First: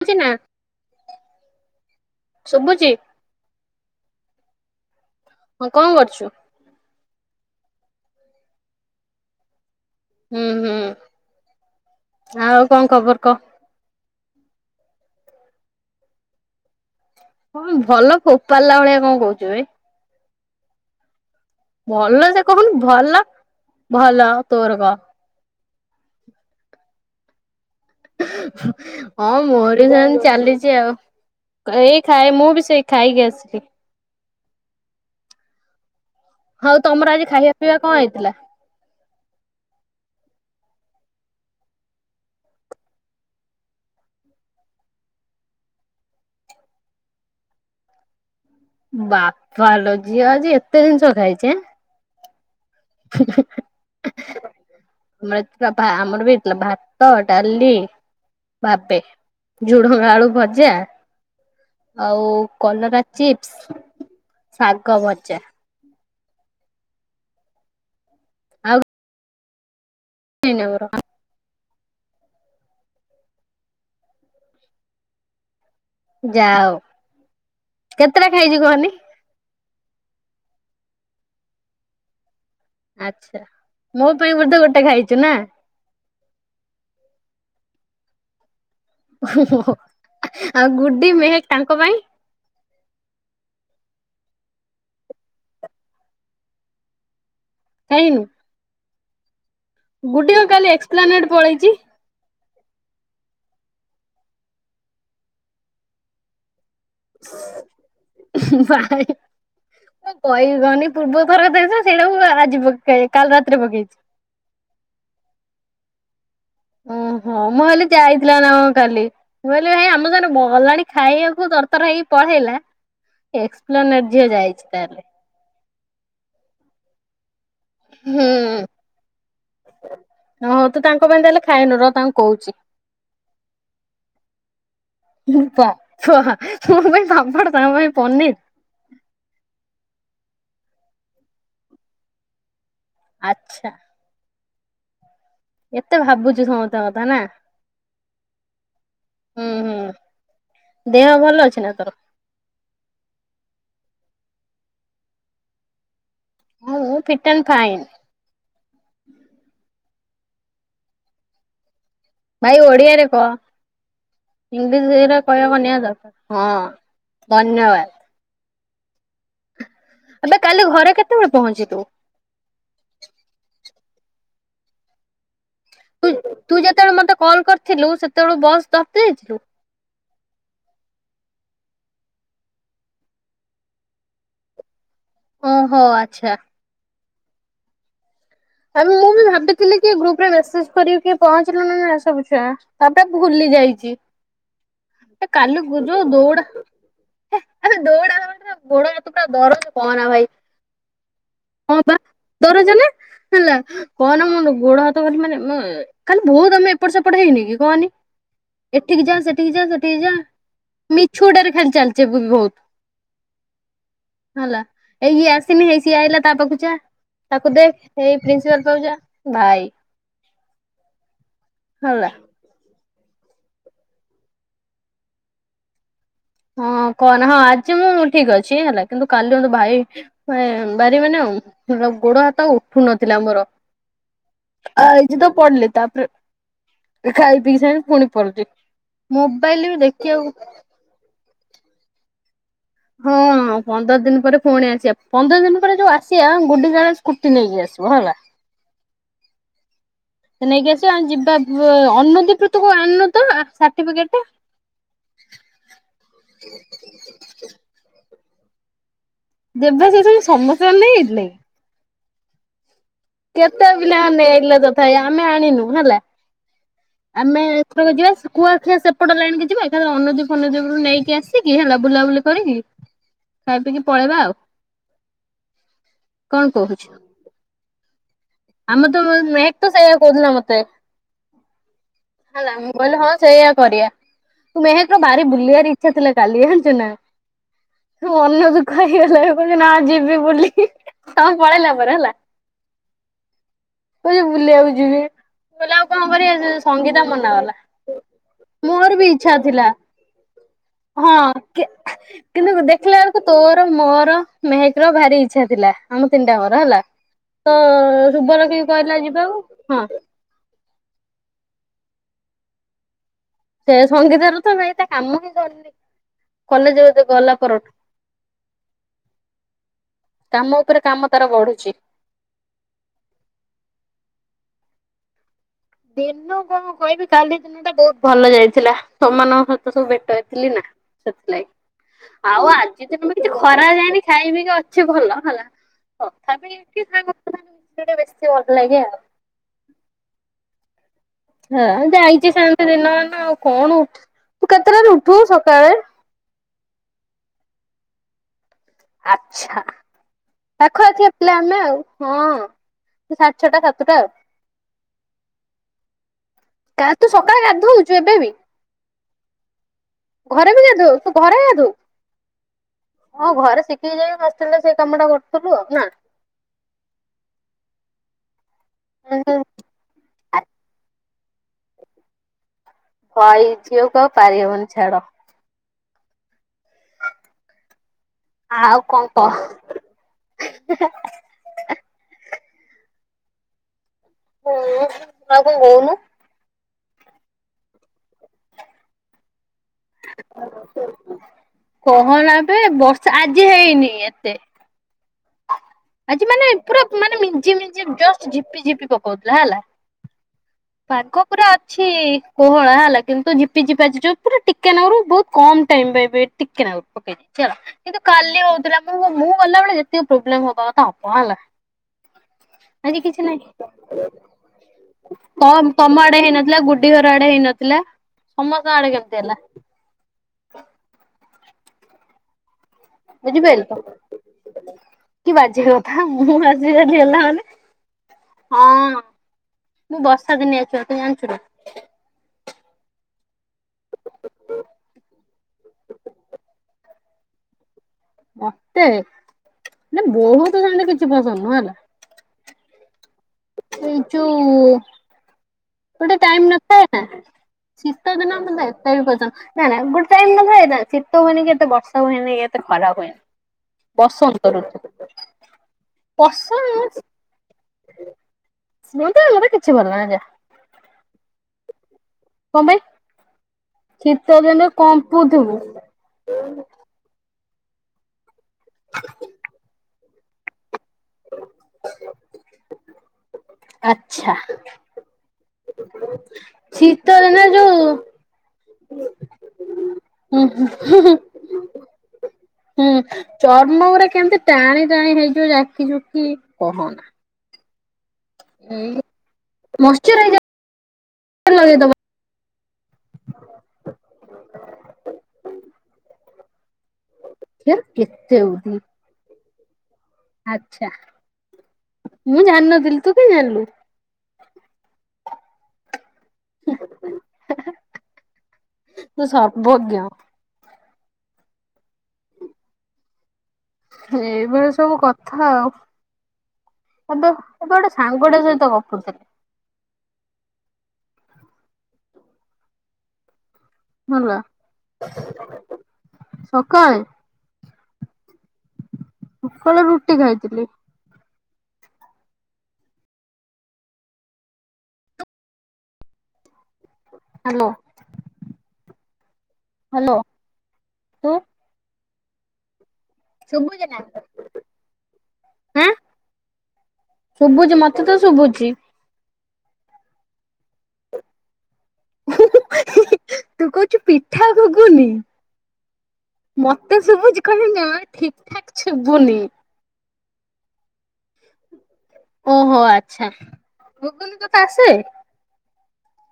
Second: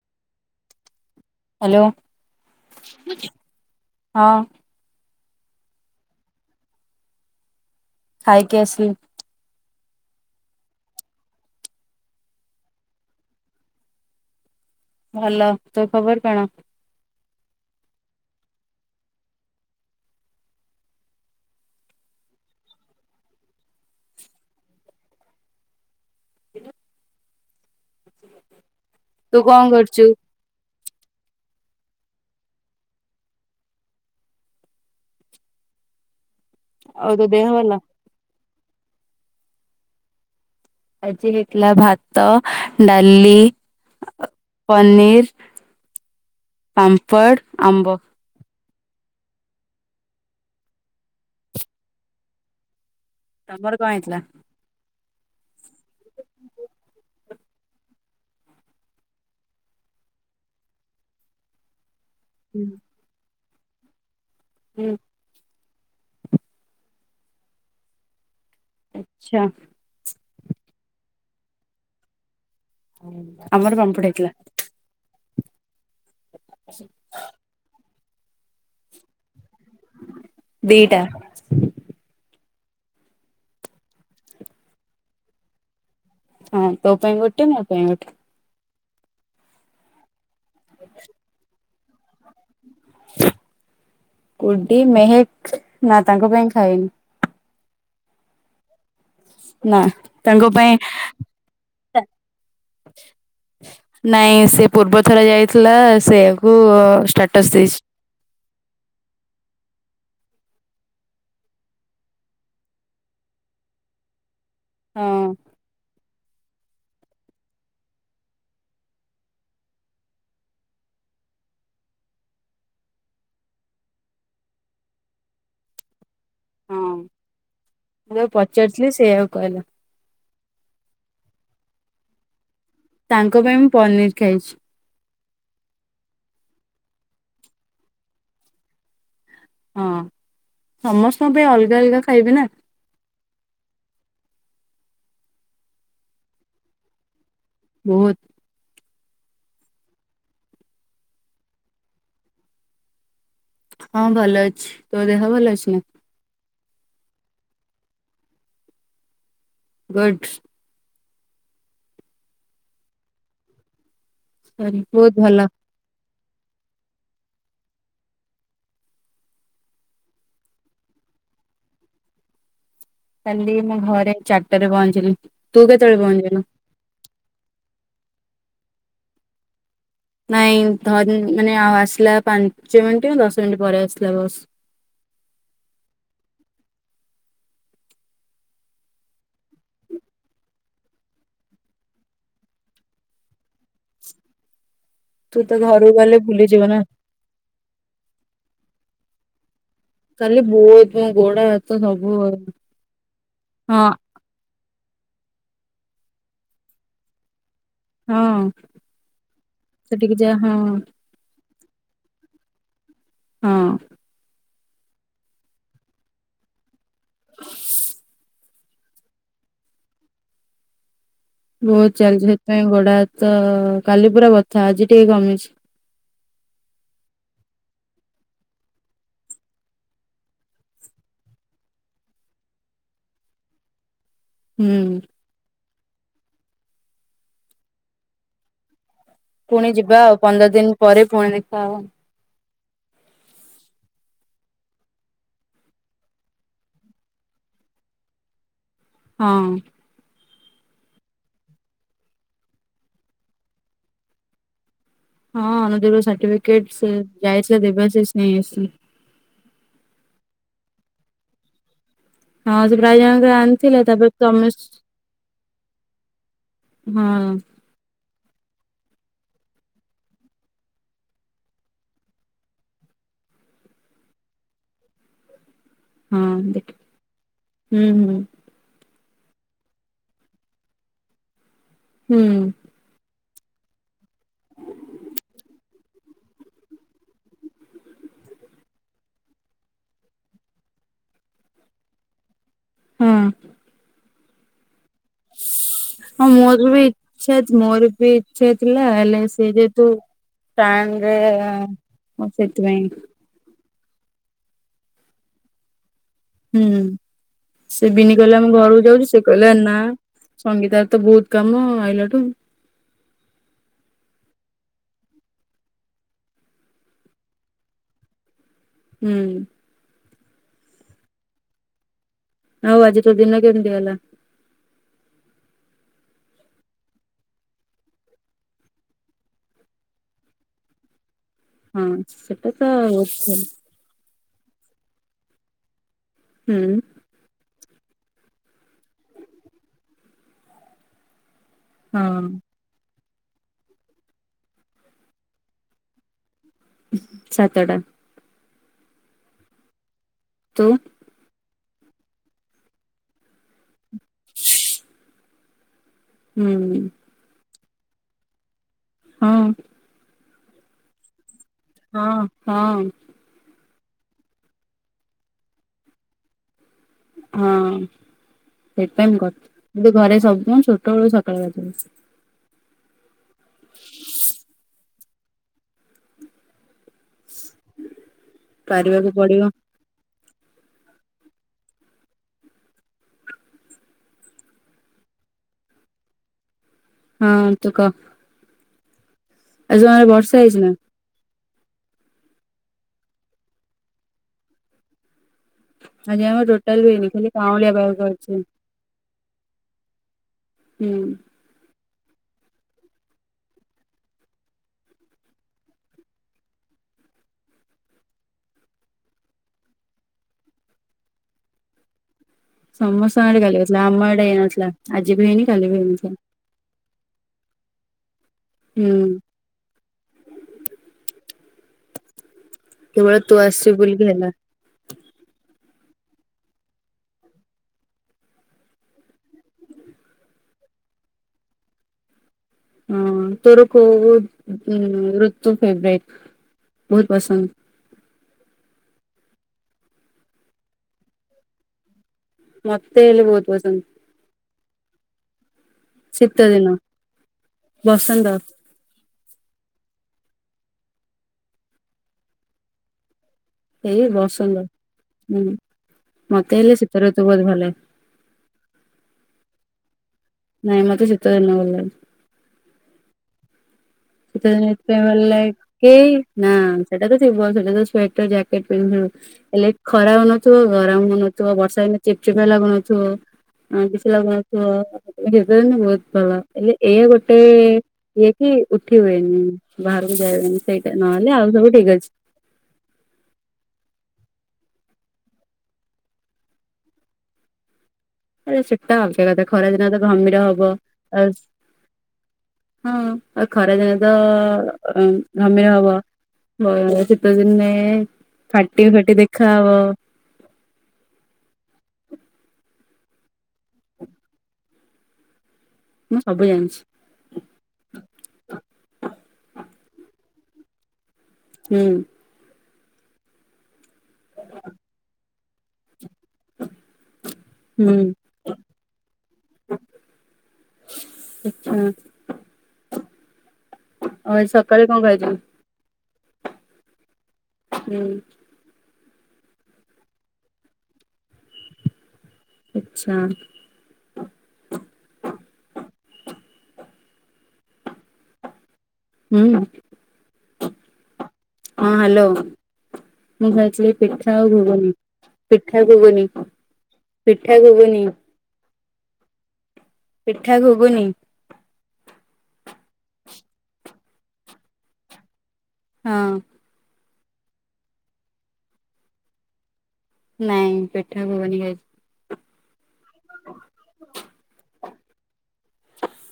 ଶୁବୁଛି ନା? ହ୍ୟାଲୋ ଶୁଭୁଛି ହଁ। ହଁ କଣ କରୁଛୁ? ଖାଇକି ଆସିଲି। ହୁଁ ହୁଁ ଆଉ କଣ ଖବର କହ? ଭଲ ତୁ ଖବର କଣ? ହଁ ଭଲ ଫୋପାଡ଼ିଲା ଭଳିଆ କଣ କହୁଛୁ ବେ। ଭଲ ସେ କହୁନ ଭଲ ଭଲ ତୋର କହ। ହଁ ତୁ କଣ ମୋରି କରୁଛୁ? ସେମିନ୍ତି ଚାଲିଛି ଆଉ। ଏଇ ଖାଏ ମୁଁ ବି ସେଇ ଖାଇକି ଆସିଲି। ହଉ ଆଉ ତମର ତୋ ଆଜି ଦେହ ଖାଇବା ଭଲ? ପିଇବା କଣ ହେଇଥିଲା? ଆଜି ହେଇଥିଲା ଭାତ ଡାଲି ପନିର, ପାମ୍ପଡ଼, ଆମ୍ବ। ବାପାଲୋ ଝିଅ ଆଜି ଏତେ ଜିନିଷ ଖାଇଛି। ତମର କଣ ହୋଇଥିଲା? ଆମର ଆମର ବି ଏଥିଲା ଭାତ ଡାଲି ଭାବେ ଝୁଡ଼ଙ୍ଗ ଆଳୁ ଭଜା। ଆଉ କଲରା ଚିପ୍ସ, ଶାଗ ଆଚ୍ଛା ଭଜା ଆଉ ଆଚ୍ଛା। [unintelligible] ଆମର ପାମ୍ପଡ ହେଇଥିଲା । ଯାହା ହଉ [inaudible] କେତେଟା ଖାଇଛି କହନି? ଦି ଟା ଆଚ୍ଛା ମୋ ପାଇଁ ବୋଧେ ଗୋଟେ ଖାଇଛୁ ହଁ ତୋ ପାଇଁ ଗୋଟ, ମୋ ପାଈଁ ଗୋଟେ ଓ ଆଉ ଗୁଡି ମେହେକ୍ ତାଙ୍କ ପାଈଁ । କୁଡି ମେହେକ ନାଁ ତାଙ୍କ ଖାଇନୁ। ନା ଗୁଡି କଣ ତାଙ୍କ କାଲି ପାଇଁ ଏକ୍ସପ୍ଲାନେଟ ପଳେଇଛି ନାଇଁ ସେ ପୂର୍ବ ଥର ଯାଇଥିଲା ସେଆକୁ ଅ ଷ୍ଟାଟସ୍ ଦେଇଛି। ଭାଇ [unintelligible] ହଁ। ଓହୋ ମୁଁ ହେଲି ଯାଇଥିଲା ନା କଣ କାଲି ତର୍ ତର୍ ହେଇକି ପଢେଇଲା । ଏକ୍ସ ପ୍ଲ ହଁ ମୁଁ ଯଉ ପଚାରୁିଥିଲି ସେଆଉ କହିଲା ହୋ ତୁ ତାଙ୍କ ପାଇଁ ତାହେଲେ ଖା ତାଙ୍କ ପାଇଁ ମୁଁ ପନିର୍ ଖାଇଛି । ପ ଫ ମୋ ପାଈଁ ପାମ୍ପଡ ତାଙ୍କ ପାଈଁ ପନିର୍ । ହଁ ସମସ୍ତଙ୍କ ପାଇଁ ଅଲଗା ଅଲଗା ଖାଇବେ ନା ଆଚ୍ଛା। ଏତେ ଭାବୁଛୁ ସମସ୍ତଙ୍କ କଥା ନାଁ? ବହୁତ୍। ହୁଁ ହୁଁ ଦେହ ଭଲ ଅଛି ନା ତୋର? ହଁ ଭଲ ଅଛି ତୋ ଦେହ ଭଲ ଅଛି ନା? ମୁଁ ଫିତନ୍ ଖାଏନି । ଗୁଡ୍। ଭାଇ ଓଡିଆରେ କହ ହଁ ବହୁତ ଭଲ ଧନ୍ୟବାଦ୍। ଏବେ କାଲି ଘରେ କେତେବେଳେ ପହଂଚିଲୁ? କାଲି ମୋ ଘରେ ଚାରିଟା ରେ ପହଂଚିଲି। ତୁ -ତୁ ଯେତେବେଳ ମତେ କଲ୍ କରିଥିଲୁ, ସେତେବେଳ କୁ ବସ୍ ଧର୍ତେ ଯାଇଥିଲୁ। ନାଇଁ ଧରିନି ମାନେ ଆଉ ଆସିଲା ପାଞ୍ଚ ମିନିଟ୍, ଦଶ ମିନିଟ୍ ପରେ ଆସିଲା ବସ୍ । ଓହୋ ଆଛା। ଆ ମୁଁ ବି ଭାବିଥିଲି କି ଗ୍ରୁପ୍ ରେ ମେସେଜ୍ କରିବେକି ପହଞ୍ଚିଲ ନା ସବୁ ଛୁଆ ତା ପରେ ଭୁଲି ଯାଇଛି। ତୁ ତ କାଲିକୁ ଘରକୁ ଯୋଉ ଗଲେ ଦୌଡା ଭୁଲିଯିବ ନା ହେ ଦୌଡ଼ା ହବା ଭିତରେ କାଲି ବହୁତ ମୋ ଗୋଡ ହାତ ସବୁ ହଁ ଗୋଡ ହାତ [unintelligible] ହେଲା କହନା ମୋ ଗୋଡ ହାତ ଖାଲି ମାନେ କାଲି ବହୁତ୍ ସମୟ ଏପଟ ସେପଟ ହେଇନିକି ହଁ [unintelligible] ଚାଲି ସେଠିକି ଯା ହଁ ଚାଲିଚ ବି ବହୁତ୍ ହଁ ହେଲା ଏଇ ଇଏ ଆସିନି ହେଇ ସିଏ ଆଇ ପ୍ରିନ୍ସିପାଲ୍ ପାଖକୁ ଯିବା ଭାଇ ବହୁତ ହେଲା ଚାଲିଛି ସେଥିପାଇଁ ଗୋଡ ହାତ କାଲି ପୁରା ବଥା ଅଛି ଆଜି ଟିକେ କମିଛି। ହଁ କହନା ହଁ ଆଜି ମୁଁ ଠିକ ଅଛି ହେଲା କିନ୍ତୁ କାଲି ମତେ ଭାଇ ଭା ଭାରି ମାନେ ଅ । ହେଲା ଗୋଡ ହାତ ଆଉ ଉଠୁ ନଥିଲା ମୋର । ହୁଁ । ଆଇଛି ତ ପଡିଲି ତାପରେ ଖାଇ ପିଇ ସାରି ପୁଣି ପଡିଲି । ପୁଣି ଯିବା ଆଉ ପନ୍ଦର ଦିନ ପରେ ପୁଣି ଦେଖା ହବ। ହଁ ପନ୍ଦର ଦିନ ପରେ ପୁଣି ଆସିବା ପନ୍ଦର ଦିନ ପରେ ଯୋଉ ଆସିବା ଗୁଡି କୁ କହିବା ସ୍କୁଟି ନେଇକି ଆସି ବ ହେଲା । ହଁ । ସେ ନେଇକି ଆସିବା ଆମେ ଯିବା ବ ଅନୋଦି କୃତ କୁ ଆଣିନୁ ତ ଆ ସାଟିଫିକେଟ ଟା । ହଁ ଅନଦି ର ସାଟିଫିକେଟ ସେ ଯାଇଥିଲା ଦେବେଶିସ ସେ ନେଇ ଆସିଛି । ଦେବାସିସ ଭାଇ ସମସ୍ତଙ୍କ ର ନେଇ ଆଇଥିଲେ କି। ହଁ । କେତେ ପିଲା ନେଇ ଯାଇଥିଲେ ତଥାପି ଆମେ ଆଣିନୁ ହେଲା ହଁ । ଆମେ ଏଥରକ ଯିବା । କୁଆଖିଆ ସେପଟ ଲାଇନ କି ଯିବା ଏକାଥରେ ଅନଦୀ ଫନଦୀ ଉପରୁ ନେଇକି ଆସିକି ହେଲା ବୁଲାବୁଲି କରିକି । ଖାଇ ପିଇକି ପଳେଇବା ଆଉ । ହୁଁ ଦେଖେ ହୁଁ ହୁଁ । ଆମ ତ ମ ମହେକ ତ ସେଇଆ କହୁଥିଲା ମତେ ହୁଁ ହେଲା ମୁଁ କଇଲି ହ । ସେଇୟା କରିବା ତୁ ମେହେକର ଭାରି ବୁଲିବାର ଇଚ୍ଛା ଥିଲା କାଲି ଆଣିଛୁ ନା । ଅନ ଦୁଃଖ ହେଇଗଲା ରୁ କହୁଚି ନା ଯିବି ବୁଲି ତମେ ପଳେଇଲା ପରେ ହେଲା । ହଁ । କଉଛି ବୁଲିଆ କୁ ଯିବି । ଆଉ କଣ ହଁ କରିବା ସେ ମୋର ବି ସଙ୍ଗୀତା ମନା ଇଚ୍ଛା କଲା ମୋର ବି ଇଚ୍ଛା ଥିଲା ମୋର ବି ହେଲେ ଇଚ୍ଛା ସେ ଥିଲା ଯେହେତୁ । ଟାଣରେ ହଁ କି କିନ୍ତୁ ସେଥିପାଇଁ ଦେଖିଲା ବେଳକୁ ତୋର। ମୋର ମେହେକ ର ଭାରି ଇଚ୍ଛା ଥିଲା । ଆମ ତିନିଟା ଙ୍କର ହୁଁ ହେଲା ତ ଶୁଭଲକ୍ଷ୍ମୀ । ଘର କୁ ଯାଉଛି ସେ କହିଲା ନା ସଙ୍ଗୀତା ର ତ ବହୁତ କାମ ଆଇିଲା ଠୁ । ସେୟା ସଙ୍ଗୀତା ରା ତ ନାଇ ତା କାମ ହିଁ ସରିନି । କଲେଜରେ ତ ଗଲା ପରଠୁ । ହୁଁ । କାମ ଉପରେ କାମ ତାର ବଢୁଛି । ଆଉ ଆଜି ତୋ ଦିନ କେମିତି ଗଲା ‌। ଦିନ କଣ କହିବି କାଲି ଦିନ ଟା ବହୁତ ଭଲ ଯାଇଥିଲା ତମ ମାନଙ୍କ ସହିତ ସବୁ ଭେଟ ହେଇଥିଲି ନା ‌। ହଁ ସେଥିଲାଗି ସେଟା ଆଉ ତ ଆଜି ଦିନ ହୁଁ ତ କିଛି ଖରା ରେ ଯାଇନି । ଖାଇ ପିକ ଅଛି ଭଲ ହେଲା ତଥାପି ଟିକେ ସାଙ୍ଗ ପିଲାଙ୍କ ସହ ମିଶିଲେ ଟିକେ ବେଶୀ ଭଲ ଲାଗେ ଆଉ। ହଁ ଜାଇଛି ଶେନ୍ତି ଦିନମାନ । ଆଉ କଣ ଉଠୁ ତୁ କେତେ ଟାରେ ଉଠୁ ସକାଳେ । ସାତଟା । ଆଛା ତୁ ପାଖ ପାଖିଆ ପିଲା ଆମେ ଆଉ । ହଁ ସେ ସାଡେ ଛଟା ସାତଟା ଆଉ । ହୁଁ ତାହେଲେ ତୁ ସକାଳେ ଗାଧଉଛୁ ଏବେ ବି। ହଁ । ଘରେ ବି ଗାଧଉ ତୁ ଘରେ ଗା ହଁ ହଁ । ଟିକେ ଯାଇସି ହଷ୍ଟେଲ ରେ ସେ କାମ ଟା କରୁଥିଲୁ ଆଉ ନା । ହଁ ସେଇଥି ପାଇଁ ମୁ କରୁ ମୁଁ ବି ଘରେ ସବୁ ଦିନ ଛୋଟ ବେଳୁୁ ସ ସକାଳୁ ଗାଧୁଏ । ହ୍ବାଇ ଝିଅ କୁ ଆଉ ପାରି ହେବନି ଛାଡ । ଆଉ କଣ ପାରିବାକୁ କହ ପଡିବ । ହଁ, ନା କଁ କହୁନୁ? ହଁ, ତୁକ । ଆଜି ତମଆରେ ବର୍ଷା ହେଇଛି ନା? କହନାବେ ବର୍ଷା! ଆଜି ହେଇନି ଏତେ । ଆଜି ଆମର ମାନେ, ଟୋଟାଲ ପୁରା ବି ହେଇନି ମାନେ, ଖାଲି ମିଞ୍ଜି କାଉଁଳିଆ ମିଞ୍ଜି ପାଗ ଜଷ୍ଟ! କରିଛି ହୁଁ। ଝିପି ଝିପି ପକ୍ କହୁଥିଲା ହେଲା। ପାଗ ପୁରା କିଛି କୋହଳା ହେଲା, କିନ୍ତୁ ଝିପିଝିପି ଆଜି ଯଉ ପୁରା ଟିକେ ନାଗରୁ, ବହୁତ କମ ଟାଇମ଼୍ ପାଇଁ ବେ ଟିକେ ନା ପକେଇ ଦେଇଛି ହେଲା। କିନ୍ତୁ, କାଲି ହଉଥିଲା। ମୁଁ, ବା ମୁଁ, ଗଲାବେଳେ ଯେତିକି ପ୍ରୋବ୍ଲେମ୍ ହବା ତ କଣ ହେଲା? ଆଜି ସମସ୍ତଙ୍କ କିଛି ଆଡେ କାଲି ହେଇଥିଲା ଆମ ଆଡେ ହେଇନଥିଲା ଆଜି ନାହିଁ। ବି ହେଇନି କାଲି ତମ୍ ବି -ତମ ଆଡେ ହେଇନଥିଲା। ଗୁଡ୍ଡୀ ଘର ଆଡେ ହେଇ ନଥିଲା। ସମସ୍ତଙ୍କ ଆଡେ ହୁଁ। କେମିତି ହେଲା? କେବଳ ତୁ ବୁଝିପାଇଲ ଆସିଛୁ ତ! ବୋଲିକି ହେଲା କି ବାଯେ ହୋ ଥା, ମୁଁହ ଭାସି [unintelligible] ହେଲା ମାନେ? ହଁ, ମୁଁ ବର୍ଷା ଦିନିଆ ଛୁଆ! ତୁ ଜାଣିଛୁ ନା? ହଁ, ତୋର କୋଉ ଋ-ଋତୁ ଫେବ୍ ରାଇଟ? ବହୁତ ପସନ୍ଦ । ମତେ! ନା, ବହୁତ ସେମତି କିଛି ପସନ୍ଦ ନୁହଁ ହେଲା । ମତେ ହେଲେ ବହୁତ ପସନ୍ଦ । ଯୋଉ ଗୋଟେ ଟାଇମ୍ ଦିନ ନଥାଏ। ଶୀତ ବସନ୍ତ ଦିନ ହେଲା ଏତେ ବି ପଚନ୍ତ। ନା, ନା, ଗୋଟେ ଟାଇମ ନଥାଏ, ଶୀତ ହୁଏନି କି, ଏତେ ବର୍ଷା ହୁଏନି, କି ଏତେ ଖରା ହୁଏନି । ଏଇ ବସନ୍ତ ହୁଁ । ମତେ ହେଲେ, ଶୀତ ଋତୁ ବହୁତ ଭଲଲାଗେ । ସ୍ମୁତ [unintelligible] କିଛି ଭଲ [unintelligible] ଜା । ନାଇଁ, ମତେ ଶୀତ ଦିନ ଭଲ ଲାଗେ । କଁ ପାଇଁ? ଶୀତ ଶୀତଦିନ ଦିନେ ଏଇଥିପାଇଁ ଭଲ କମ୍ପୁଥିବୁ ଲାଗେ ନାଁ! ସେଟା ତ ଥିବ ସେଠ୍ ଯେତେ ସ୍ୱେଟର, ଯ୍ୟାକେଟ୍ ପିନ୍ଧିବୁ ହେଲେ ଖରା ହଉନଥିବ, ଗରମ ହଉନଥିବ, ବର୍ଷା ଇନେ ଚିପ୍ ଚିପା ଲାଗୁନଥିବ । କିଛି ଆଚ୍ଛା ଲାଗୁନଥିବ। ଶୀତ ଦିନେ ବହୁତ ଭଲ। ହେଲେ ଏୟା ଶୀତ ଗୋଟେ ଦିନେ ଯୋଉ ଇଏ କି ଉଠ୍ ଉଠି ହୁଏନି, ବାହାରକୁ ଯାଇ ହୁଁ ହୁଏନି, ହୁଁ ସେଇଟା ନହେଲେ ଆଉ ସବୁ ଠିକ୍ ଅଛି । ହୁଁ, ଚର୍ମ ଗୁଡା କେମିତି ଟାଣି ଟାଣି ହେଇଯିବ, ଯାକି ଯୁକି କହନା । ଆରେ ସେଟା ଆଲଗା କଥା। ଖରାଦିନ ତ ଘମୀର ମଶ୍ଚରାଇଜର ହବ। ଆସ୍ ଲଗେଇଦବ ହଁ, ଆ ଖରାଦିନେ ତ-ଅ ଘମିର ହବ । ହଁ ଯେ, ଶୀତ ଦିନେ ଫାଟି ଫାଟି ଦେଖା ହବ । ଆଛା, ମୁଁ ଜାଣିନଥିଲି। ତୁ କିଁ ଜାଣିଲୁ? ମୁଁ ସବୁ ଜାଣିଛି ହାଁ ହାଁ, ତୁ ସର୍ବଜ୍ଞ! ହୁଁ। ଏଭଳି ସବୁ କଥା ଆଉ । ଏବେ ଏବେ ଗୋଟେ, ସାଙ୍ଗଟା ସହିତ ଗପୁଥିଲି । ଇଚ୍ଛାଁ। ହେଲା ଆଜି ସକାଳେ କଣ ଖାଇଥିଲୁ? ସକାଳେ! ହୁଁ। ସକାଳେ ରୁଟି ଖାଇଥିଲି । ଆଚ୍ଛା। ହ୍ୟାଲୋ! ହୁଁ, ହ୍ୟାଲୋ ତୁ ହଁ ହ୍ୟାଲୋ! ମୁଁ, ଶୁଭୁଛି ଖାଇଥିଲି ନା ପିଠା ଆଉ ଘୁଗୁନି, ପିଠା ଆଁ ଘୁଗୁନି । ଶୁଭୁଛି ମତେ ତ ଶୁଭୁଛି । ପିଠା ଘୁଗୁନି । ହୁଁ ହୁଁ ହିଁ ହିଁ ତୁ କହୁଛୁ ପିଠା ଘୁଗୁନି। ହଁ। ସଭୁଛି [unintelligible] ଠିକଠାକ ଶୁବୁନି। ନାଇଁ ପିଠା ହବନି ଆଜି। ଓହୋ ଆଚ୍ଛା ଭୁଗୁନି ତତେ ଆସେ?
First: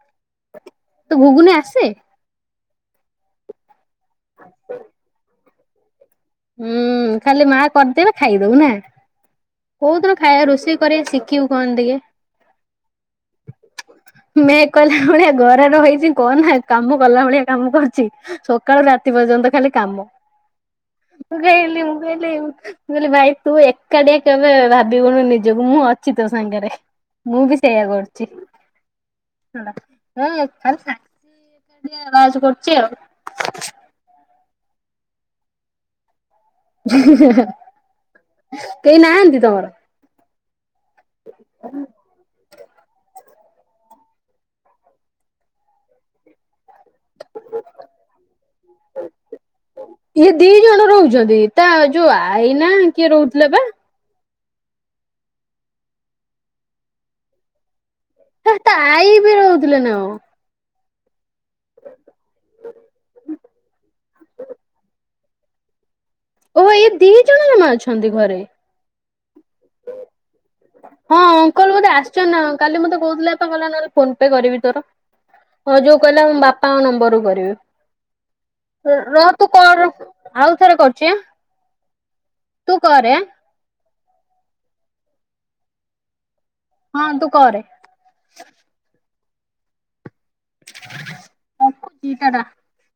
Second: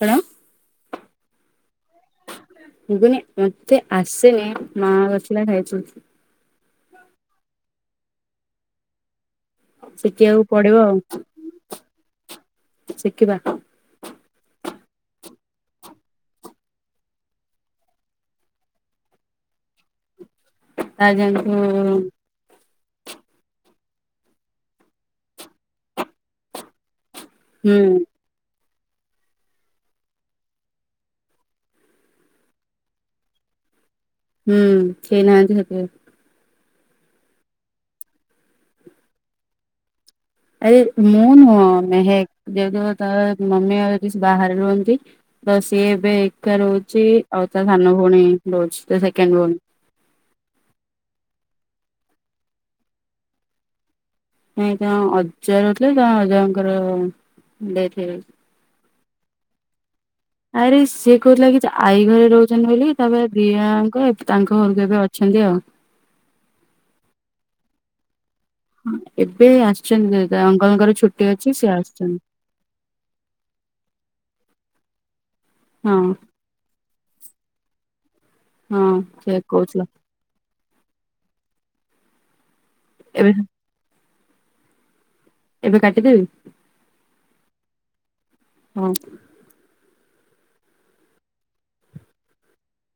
କଣ? ତେ ଘୁଗୁନି ଆସେ? ଭୁଗୁନି ମତେ ଆସେନି ମା ବସିଲେ ଖାଇଛୁ। ହୁଁ ଖାଲି ମା କରିଦେବେ ଖାଇଦବୁ ନା। କୋଉଦିନ ଶିଖିବାକୁ ଖାଇବା ପଡିବ ରୋଷେଇ ଆଉ କରିବା ଶିଖିବୁ କହନି ଟିକେ। ଶିଖିବା। ମେ କହିଲା ଭଳିଆ ଘରର ହେଇଛି କଣ ନା କାମ କଲା ଭଳିଆ କାମ କରୁଛି। ସକାଳୁ ରାତି ପର୍ଯ୍ୟନ୍ତ ଖାଲି କାମ। ଆ ମୁଁ ଜାଣିଛୁ ଗାଇଲି ମୁଁ ଗାଇଲି ମୁ- କହିଲି ଭାଇ ତୁ ଏକାଟି କେବେ ଭାବିବୁନୁ ନିଜକୁ ମୁଁ ଅଛି ତୋ ସାଙ୍ଗରେ। ମୁଁ ବି ହୁଁ ସେଇଆ କରୁଛି ହେଲା [unintelligible] [inaudible] କରଛି ଆଉ। ହୁଁ କେହିନାହାନ୍ତି ସେଥିପାଇଁ। କେହି ନାହନ୍ତି ତମର? ଆରେ ମୁଁ ନୁହଁ ମେହେକ୍ ଯଦିଓ ତା ମମି ଆଉ ପିସି ବାହାରେ ରୁହନ୍ତି ତ ସିଏ ଏବେ ଏକା ରହୁ- ଛି ଆଉ ତା ସାନ ଭଉଣୀ ଡୋଜ ତା ସେକେଣ୍ଡ ଭଉଣୀ। ଇଏ ଦି ଜଣ ରହୁଛନ୍ତି ତା ଯୋଉ ଆଇ ନା କିଏ ରହୁଥିଲା ବା? ନାଇ ତା ଅଜା ରହୁଥିଲେ ତା ଅଜାଙ୍କର ଡେଥ୍ ହେଇଗଲା। ଆଇ ବି ରହୁଥିଲେ ନା କଁ? ଆରେ ସିଏ କହୁଥିଲା କି ଆଈ ଘରେ ରହୁଛନ୍ତି ବୋଲି ତାପରେ ଦିଆଙ୍କ ତାଙ୍କ ଘରକୁ ଏବେ ଅଛନ୍ତି ଆଉ। ଓହ ଏଇ ଦି ଜଣ ଜମା ଅଛନ୍ତି ଘରେ? ହଁ ଏବେ ଆସିଛନ୍ତି ତା ଅଙ୍କଲଙ୍କର ହଁ ଛୁଟି ଅଛି ସିଏ ଅଙ୍କଲ ବୋଧେ ଆସିଛନ୍ତି ନା କଣ କାଲି ମତେ କହୁଥିଲେ ଏ କଲା ନହେଲେ ଫୋ- କରିବି ତୋର ହଁ ଯୋଉ କହିଲା ବାପାଙ୍କ ନମ୍ବରରୁୁ ହଁ କରିବି। ରହ ସେ ତୁ କହୁଥିଲା କର ଆଉ ଥରେ କରୁଛ ହାଁ ତୁ କରେ ଆଁ! ଏବେ ଏବେ କାଟି ଦେବି? ହଁ ତୁ କରେ। ହଉ। [inaudible]